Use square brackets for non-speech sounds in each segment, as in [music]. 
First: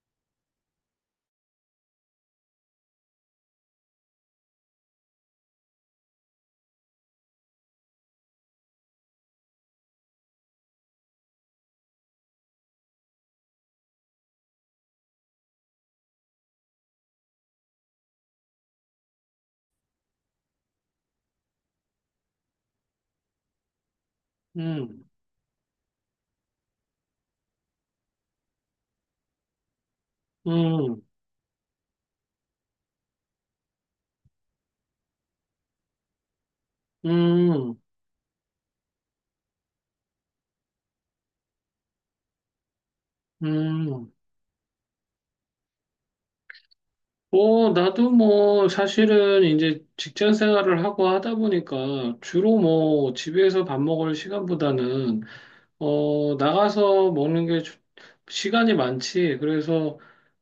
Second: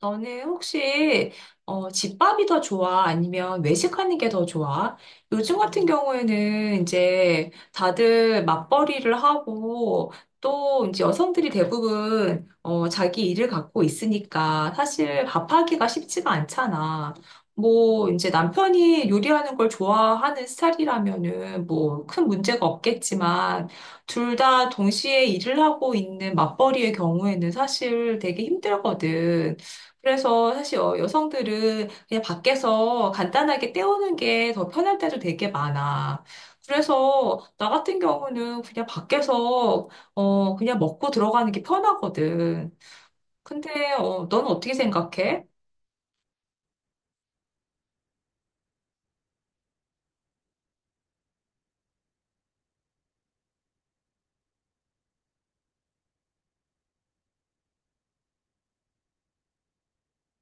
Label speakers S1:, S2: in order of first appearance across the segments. S1: 너는 혹시 집밥이 더 좋아? 아니면 외식하는 게 더 좋아? 요즘 같은 경우에는 이제 다들 맞벌이를 하고 또 이제 여성들이 대부분 자기 일을 갖고 있으니까 사실 밥하기가 쉽지가 않잖아. 뭐 이제 남편이 요리하는 걸 좋아하는 스타일이라면은 뭐 큰 문제가 없겠지만 둘 다
S2: 음,
S1: 동시에 일을 하고 있는 맞벌이의 경우에는 사실 되게 힘들거든. 그래서 사실
S2: 음,
S1: 여성들은 그냥 밖에서 간단하게 때우는 게 더 편할 때도 되게 많아. 그래서 나
S2: 음,
S1: 같은 경우는 그냥 밖에서 그냥 먹고 들어가는 게 편하거든. 근데
S2: 음.
S1: 는 어떻게 생각해?
S2: 뭐, 나도 뭐, 사실은 이제 직장 생활을 하고 하다 보니까 주로 뭐, 집에서 밥 먹을 시간보다는, 나가서 먹는 게 시간이 많지. 그래서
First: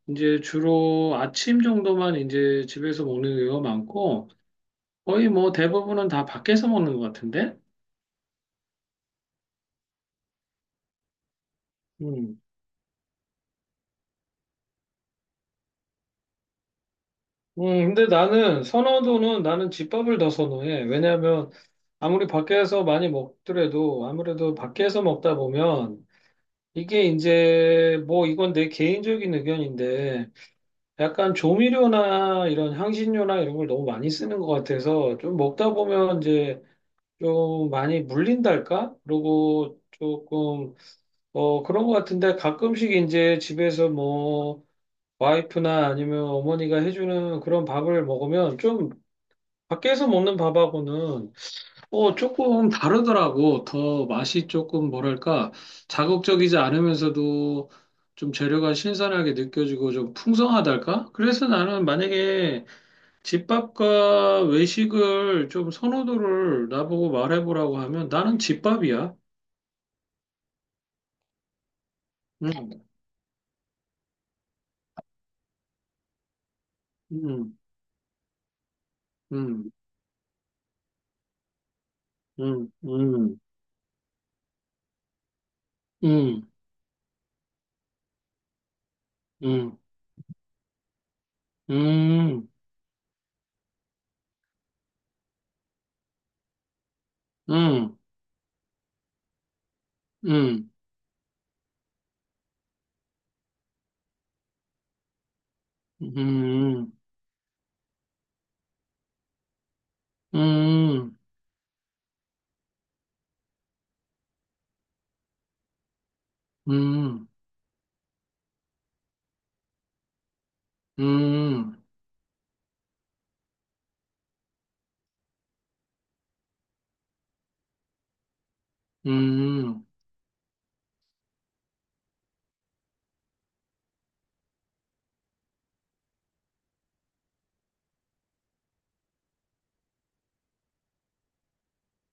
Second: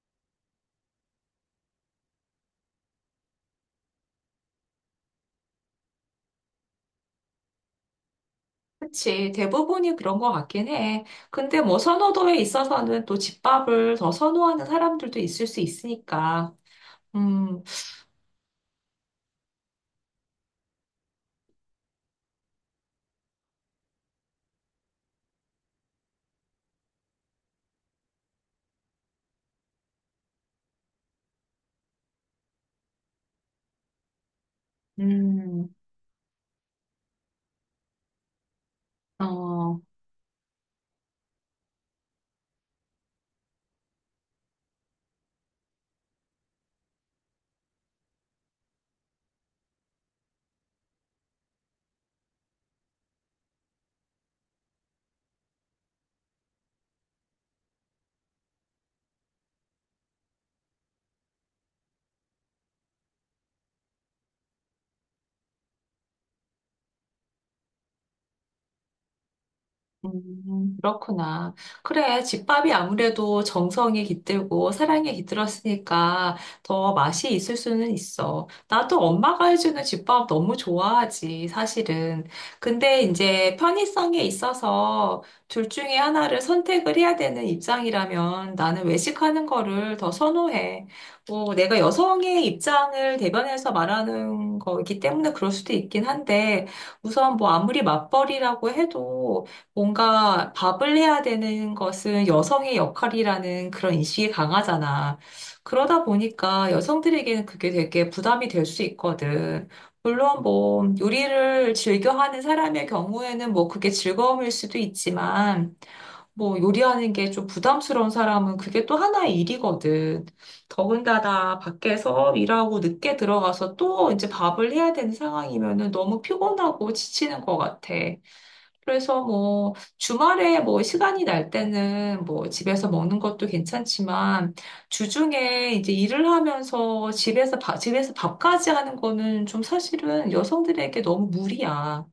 S2: 이제 주로 아침 정도만 이제 집에서 먹는 경우가 많고, 거의 뭐 대부분은 다 밖에서 먹는 것 같은데?
S1: 그치. 대부분이 그런 것 같긴 해. 근데 뭐 선호도에 있어서는 또 집밥을 더 선호하는 사람들도 있을 수 있으니까. 음,
S2: 근데 나는 선호도는 나는 집밥을 더 선호해. 왜냐하면 아무리 밖에서 많이 먹더라도 아무래도 밖에서 먹다 보면 이게 이제 뭐 이건 내 개인적인 의견인데 약간 조미료나 이런 향신료나 이런 걸 너무 많이 쓰는 것 같아서 좀
S1: 음,
S2: 먹다 보면 이제 좀 많이 물린달까? 그리고
S1: 어.
S2: 조금 그런 것 같은데 가끔씩 이제 집에서 뭐 와이프나 아니면 어머니가 해주는 그런 밥을 먹으면 좀 밖에서 먹는 밥하고는 조금 다르더라고. 더 맛이 조금 뭐랄까, 자극적이지 않으면서도 좀 재료가 신선하게 느껴지고 좀 풍성하달까? 그래서 나는 만약에 집밥과 외식을 좀 선호도를 나보고 말해보라고 하면 나는 집밥이야.
S1: 그렇구나. 그래, 집밥이
S2: 음,
S1: 아무래도 정성이 깃들고 사랑이 깃들었으니까 더 맛이 있을
S2: 음,
S1: 수는 있어. 나도 엄마가
S2: 음,
S1: 해주는 집밥 너무 좋아하지, 사실은. 근데
S2: 음,
S1: 이제 편의성에 있어서 둘 중에 하나를
S2: 음,
S1: 선택을 해야 되는 입장이라면 나는 외식하는
S2: 음, 음,
S1: 거를 더 선호해. 뭐, 내가 여성의
S2: 음,
S1: 입장을 대변해서 말하는 거기 때문에 그럴 수도 있긴 한데 우선 뭐 아무리
S2: 음,
S1: 맞벌이라고 해도 뭔가
S2: 음,
S1: 밥을 해야 되는 것은 여성의 역할이라는 그런 인식이 강하잖아. 그러다 보니까
S2: 음,
S1: 여성들에게는 그게 되게 부담이 될 수 있거든.
S2: 음,
S1: 물론 뭐
S2: 음,
S1: 요리를 즐겨하는 사람의 경우에는 뭐 그게 즐거움일 수도 있지만 뭐 요리하는
S2: 음.
S1: 게 좀 부담스러운 사람은 그게 또 하나의 일이거든. 더군다나
S2: 음.
S1: 밖에서 일하고 늦게 들어가서 또 이제 밥을 해야 되는 상황이면은 너무 피곤하고 지치는 것 같아. 그래서 뭐
S2: 음,
S1: 주말에 뭐 시간이 날 때는 뭐 집에서 먹는 것도 괜찮지만 주중에 이제 일을 하면서 집에서 밥까지 하는 거는 좀 사실은 여성들에게 너무 무리야.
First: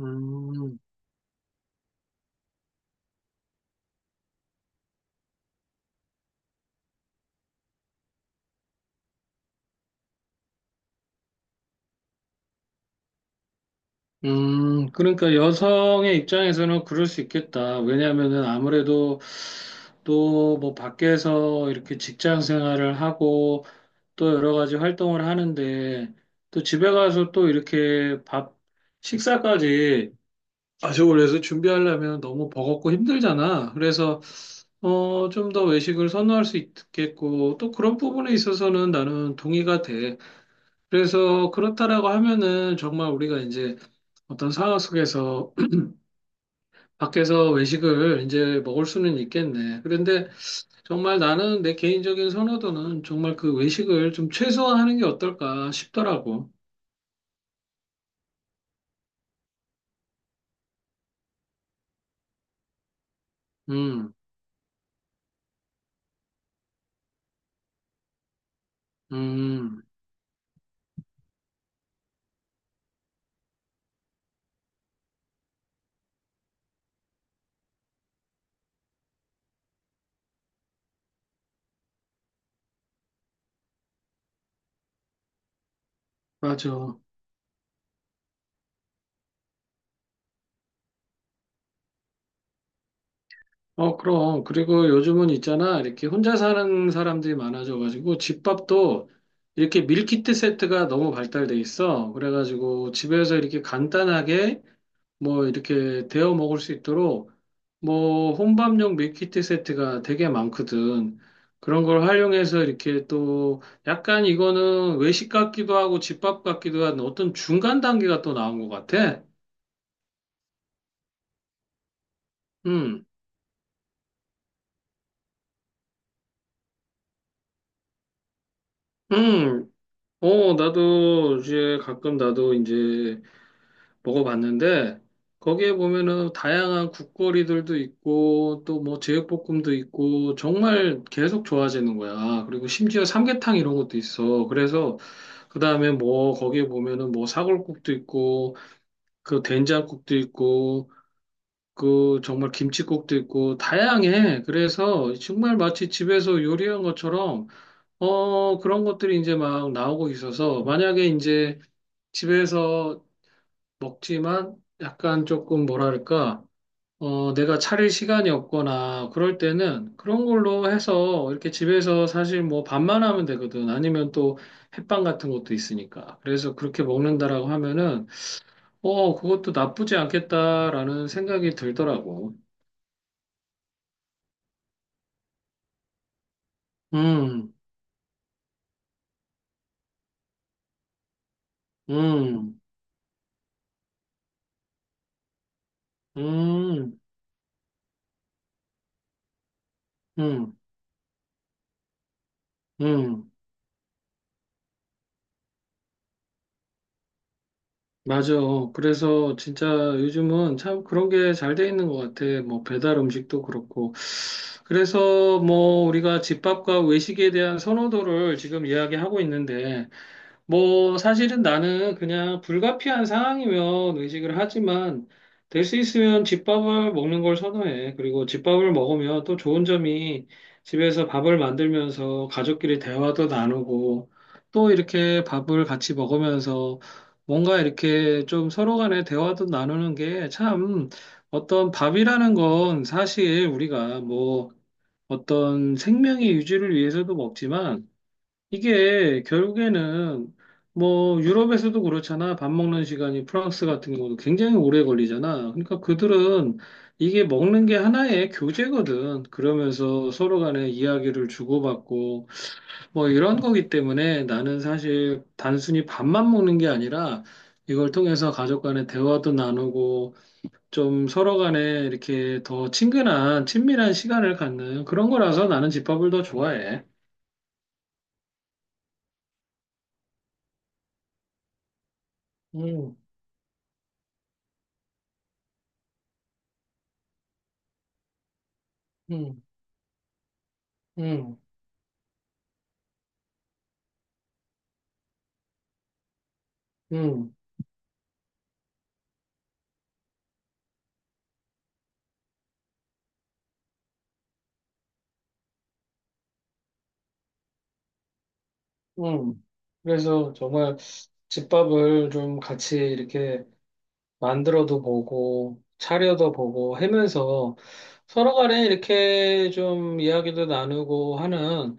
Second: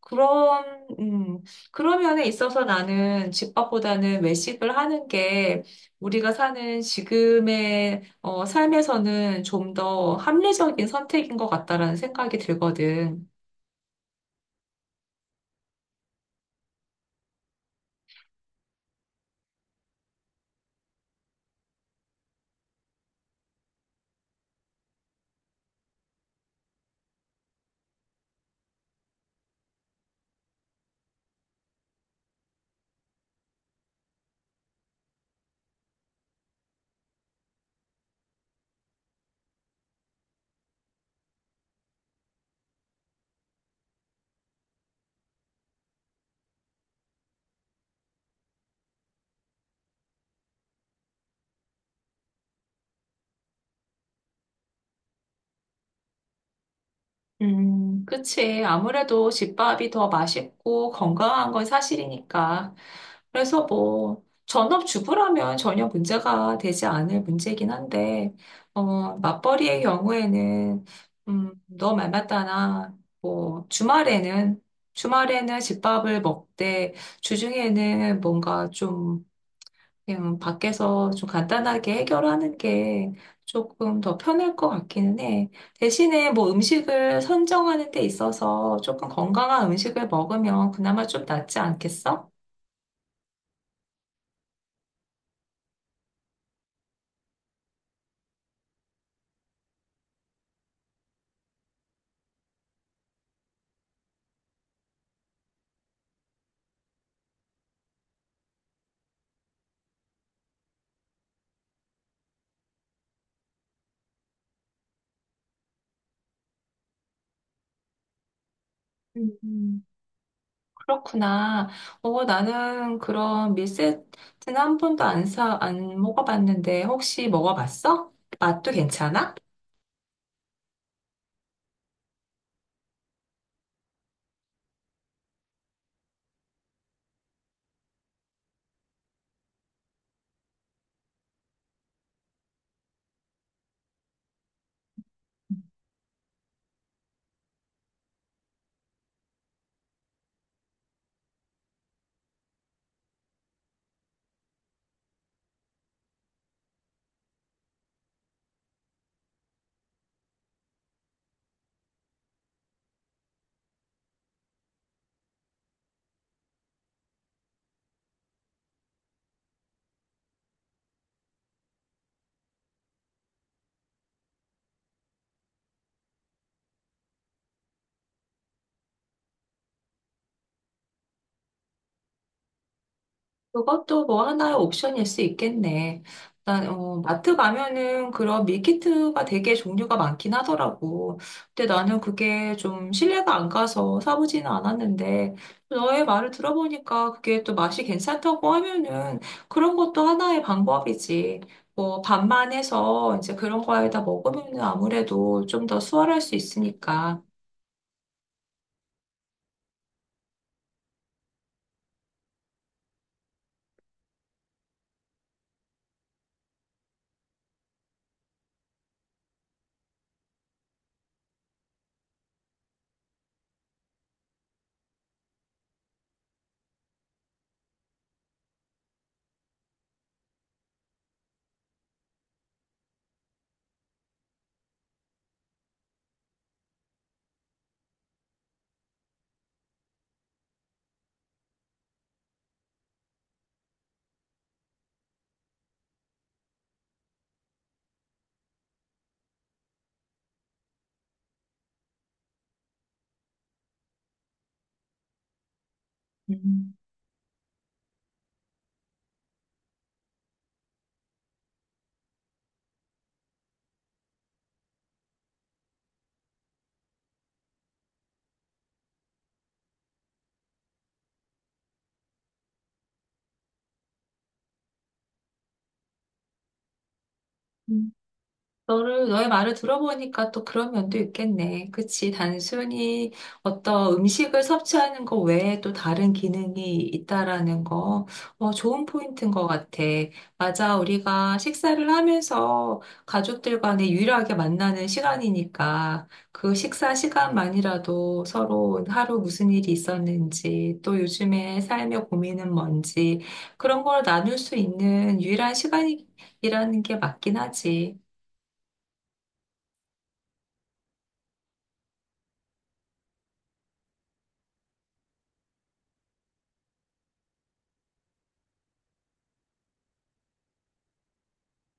S2: 음,
S1: 그런, 음, 그런 면에 있어서 나는 집밥보다는 외식을 하는 게 우리가 사는 지금의 삶에서는 좀 더 합리적인 선택인 것 같다라는 생각이 들거든.
S2: 그러니까 여성의 입장에서는 그럴 수 있겠다. 왜냐하면은 아무래도 또 뭐 밖에서 이렇게 직장 생활을 하고 또 여러 가지 활동을 하는데 또 집에 가서 또 이렇게 밥, 식사까지 가족을 해서 준비하려면 너무 버겁고 힘들잖아. 그래서 좀 더 외식을 선호할 수 있겠고 또 그런 부분에 있어서는 나는 동의가 돼. 그래서 그렇다라고 하면은 정말 우리가 이제 어떤 상황 속에서 [clears throat] 밖에서 외식을 이제 먹을 수는 있겠네. 그런데 정말 나는 내 개인적인 선호도는 정말 그 외식을 좀 최소화하는 게 어떨까 싶더라고.
S1: 그치. 아무래도 집밥이 더 맛있고 건강한 건 사실이니까. 그래서
S2: 음,
S1: 뭐, 전업주부라면 전혀 문제가 되지 않을 문제긴 한데, 어, 맞벌이의
S2: 음,
S1: 경우에는, 너 말 맞다나, 뭐, 주말에는, 주말에는 집밥을 먹되, 주중에는 뭔가 좀 그냥 밖에서 좀 간단하게 해결하는 게 조금 더 편할 것 같기는 해. 대신에 뭐
S2: 맞아.
S1: 음식을 선정하는 데 있어서 조금 건강한 음식을 먹으면 그나마 좀 낫지 않겠어?
S2: 그럼. 그리고 요즘은 있잖아. 이렇게 혼자 사는 사람들이 많아져가지고 집밥도 이렇게 밀키트 세트가 너무 발달돼 있어. 그래가지고 집에서 이렇게 간단하게 뭐 이렇게 데워 먹을 수 있도록 뭐 혼밥용 밀키트 세트가 되게 많거든. 그런 걸 활용해서 이렇게 또 약간 이거는 외식 같기도 하고 집밥 같기도 한 어떤 중간 단계가 또 나온 것 같아.
S1: 음. 그렇구나. 어, 나는
S2: 음,
S1: 그런 밀세트는 한 번도 안 먹어봤는데 혹시 먹어봤어? 맛도 괜찮아?
S2: 음, 나도 이제 가끔 나도 이제 먹어봤는데 거기에 보면은 다양한 국거리들도 있고 또 뭐 제육볶음도 있고 정말 계속 좋아지는 거야. 그리고 심지어 삼계탕 이런 것도 있어. 그래서 그다음에 뭐 거기에 보면은 뭐 사골국도 있고 그 된장국도 있고 그 정말 김치국도 있고 다양해. 그래서 정말 마치 집에서 요리한 것처럼 그런 것들이 이제 막 나오고 있어서 만약에 이제 집에서 먹지만 약간 조금 뭐랄까, 내가 차릴 시간이 없거나 그럴 때는 그런 걸로 해서 이렇게 집에서 사실 뭐 밥만 하면 되거든. 아니면 또 햇빵 같은 것도 있으니까. 그래서 그렇게 먹는다라고 하면은, 그것도 나쁘지 않겠다라는 생각이 들더라고.
S1: 그것도 뭐 하나의 옵션일 수 있겠네. 일단, 어, 마트
S2: 음,
S1: 가면은 그런 밀키트가 되게 종류가 많긴 하더라고. 근데 나는 그게
S2: 음,
S1: 좀 신뢰가 안 가서 사보지는 않았는데, 너의 말을
S2: 음,
S1: 들어보니까 그게 또 맛이 괜찮다고 하면은 그런 것도 하나의
S2: 음,
S1: 방법이지. 뭐, 반만 해서
S2: 음.
S1: 이제 그런 거에다 먹으면은 아무래도 좀 더 수월할 수 있으니까.
S2: 맞아. 그래서 진짜 요즘은 참 그런 게 잘 돼 있는 것 같아. 뭐 배달 음식도 그렇고. 그래서 뭐 우리가 집밥과 외식에 대한 선호도를 지금 이야기하고 있는데 뭐, 사실은 나는 그냥 불가피한 상황이면 의식을 하지만, 될 수 있으면 집밥을 먹는 걸 선호해. 그리고 집밥을 먹으면 또 좋은 점이 집에서 밥을 만들면서 가족끼리 대화도 나누고, 또 이렇게 밥을 같이 먹으면서 뭔가 이렇게 좀 서로 간에 대화도 나누는 게 참 어떤 밥이라는 건 사실 우리가 뭐 어떤 생명의 유지를 위해서도 먹지만, 이게 결국에는 뭐 유럽에서도 그렇잖아. 밥 먹는 시간이 프랑스 같은 경우도 굉장히 오래 걸리잖아. 그러니까 그들은 이게 먹는 게 하나의 교제거든. 그러면서 서로 간에 이야기를 주고받고 뭐 이런 거기 때문에 나는 사실 단순히 밥만 먹는 게 아니라 이걸 통해서 가족 간의 대화도 나누고 좀 서로 간에 이렇게 더 친근한 친밀한 시간을 갖는 그런 거라서 나는 집밥을 더 좋아해.
S1: 음. 너의 말을 들어보니까 또 그런 면도 있겠네. 그치.
S2: 음,
S1: 단순히 어떤 음식을 섭취하는 거 외에 또 다른 기능이 있다라는 거, 어, 좋은 포인트인
S2: 음,
S1: 것 같아. 맞아. 우리가
S2: 음.
S1: 식사를 하면서 가족들 간에 유일하게 만나는 시간이니까 그 식사
S2: 음,
S1: 시간만이라도 서로 하루 무슨 일이 있었는지, 또 요즘에 삶의 고민은 뭔지, 그런 걸 나눌 수 있는 유일한 시간이라는 게 맞긴 하지.
S2: 음. 그래서 정말 집밥을 좀 같이 이렇게 만들어도 보고, 차려도 보고 하면서 서로 간에 이렇게 좀 이야기도 나누고 하는,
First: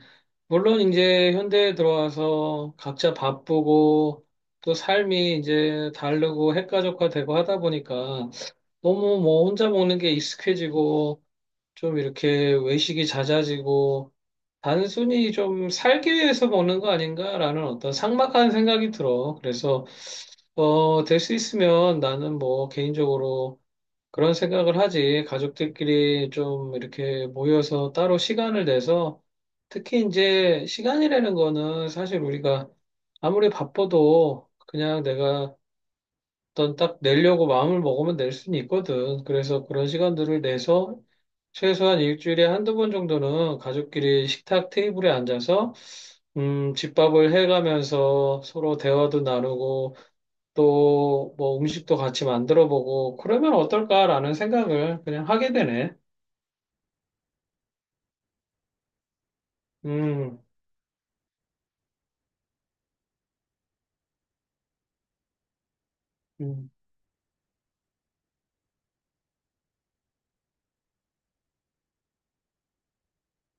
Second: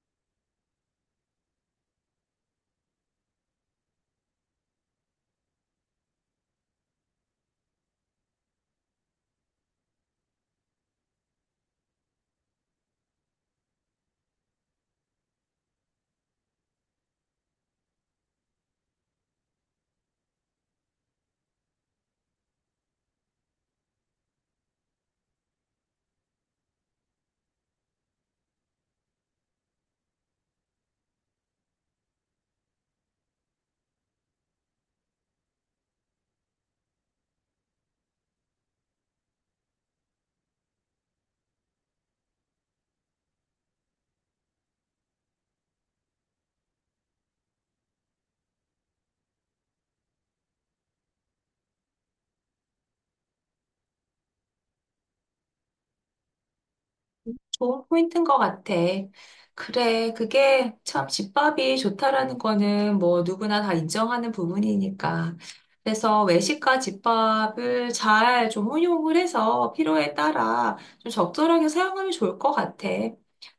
S2: 물론 이제 현대에 들어와서 각자 바쁘고, 또 삶이 이제 다르고 핵가족화되고 하다 보니까 너무 뭐 혼자 먹는 게 익숙해지고, 좀 이렇게 외식이 잦아지고, 단순히 좀 살기 위해서 먹는 거 아닌가라는 어떤 삭막한 생각이 들어. 그래서, 될 수 있으면 나는 뭐 개인적으로 그런 생각을 하지. 가족들끼리 좀 이렇게 모여서 따로 시간을 내서 특히 이제 시간이라는 거는 사실 우리가 아무리 바빠도 그냥 내가 일단 딱 내려고 마음을 먹으면 낼 수는 있거든. 그래서 그런 시간들을 내서 최소한 일주일에 한두 번 정도는 가족끼리 식탁 테이블에 앉아서 집밥을 해가면서 서로 대화도 나누고 또 뭐 음식도 같이 만들어 보고 그러면 어떨까라는 생각을 그냥 하게 되네.
S1: 좋은 포인트인 것 같아. 그래,
S2: 음,
S1: 그게 참 집밥이 좋다라는 거는 뭐 누구나 다 인정하는 부분이니까. 그래서
S2: 음,
S1: 외식과 집밥을 잘 좀 혼용을 해서 필요에 따라 좀 적절하게 사용하면 좋을 것 같아.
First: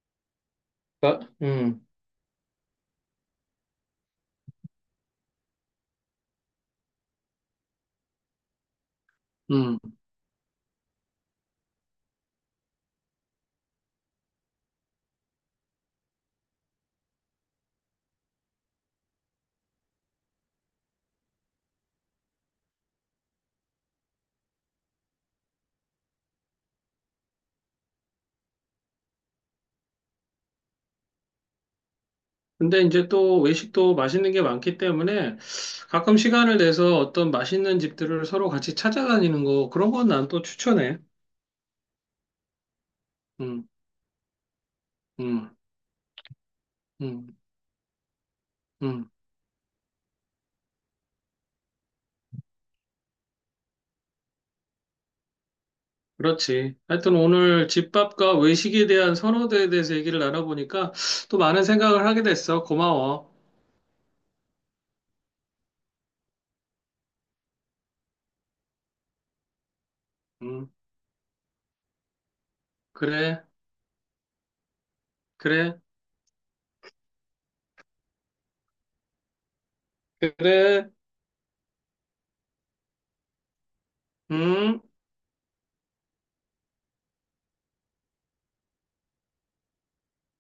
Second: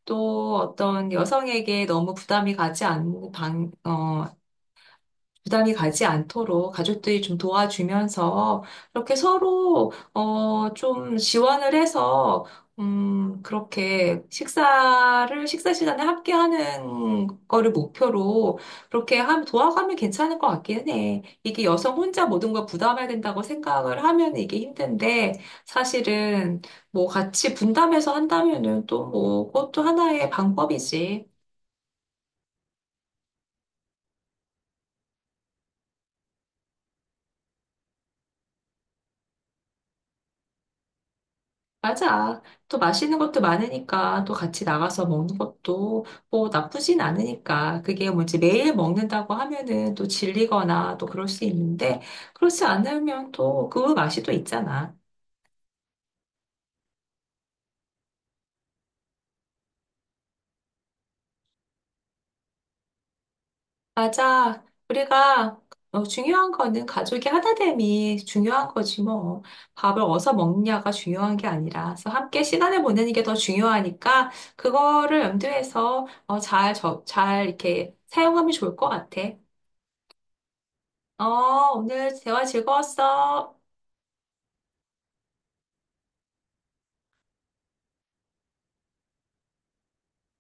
S1: 또 어떤
S2: 나-
S1: 여성에게
S2: 음.
S1: 너무 부담이 가지 않는 방, 어, 부담이 가지 않도록 가족들이 좀 도와주면서 이렇게
S2: 음.
S1: 서로 좀 지원을 해서 그렇게 식사 시간에 함께 하는 거를 목표로 그렇게 함 도와가면 괜찮을 것 같긴 해. 이게 여성 혼자 모든 걸 부담해야 된다고 생각을 하면 이게 힘든데 사실은 뭐 같이 분담해서 한다면은 또 뭐 그것도 하나의 방법이지.
S2: 근데 이제 또 외식도 맛있는 게 많기 때문에 가끔 시간을 내서 어떤 맛있는 집들을 서로 같이 찾아다니는 거 그런 건 난 또 추천해.
S1: 맞아. 또 맛있는 것도
S2: 음,
S1: 많으니까 또 같이 나가서 먹는
S2: 음,
S1: 것도 뭐 나쁘진
S2: 음,
S1: 않으니까 그게 뭐지 매일
S2: 음.
S1: 먹는다고 하면은 또 질리거나 또 그럴 수 있는데 그렇지 않으면 또 그 맛이 또 있잖아.
S2: 그렇지. 하여튼 오늘 집밥과 외식에 대한 선호도에 대해서 얘기를 나눠보니까 또 많은 생각을 하게 됐어. 고마워.
S1: 맞아. 우리가 어, 중요한 거는 가족이 하나됨이 중요한 거지 뭐. 밥을 어디서
S2: 음,
S1: 먹느냐가 중요한 게 아니라 그래서 함께 시간을 보내는 게 더
S2: 그래,
S1: 중요하니까 그거를
S2: 그래,
S1: 염두해서 잘 이렇게 사용하면 좋을 것 같아.
S2: 그래.
S1: 어, 오늘 대화 즐거웠어.
S2: 음.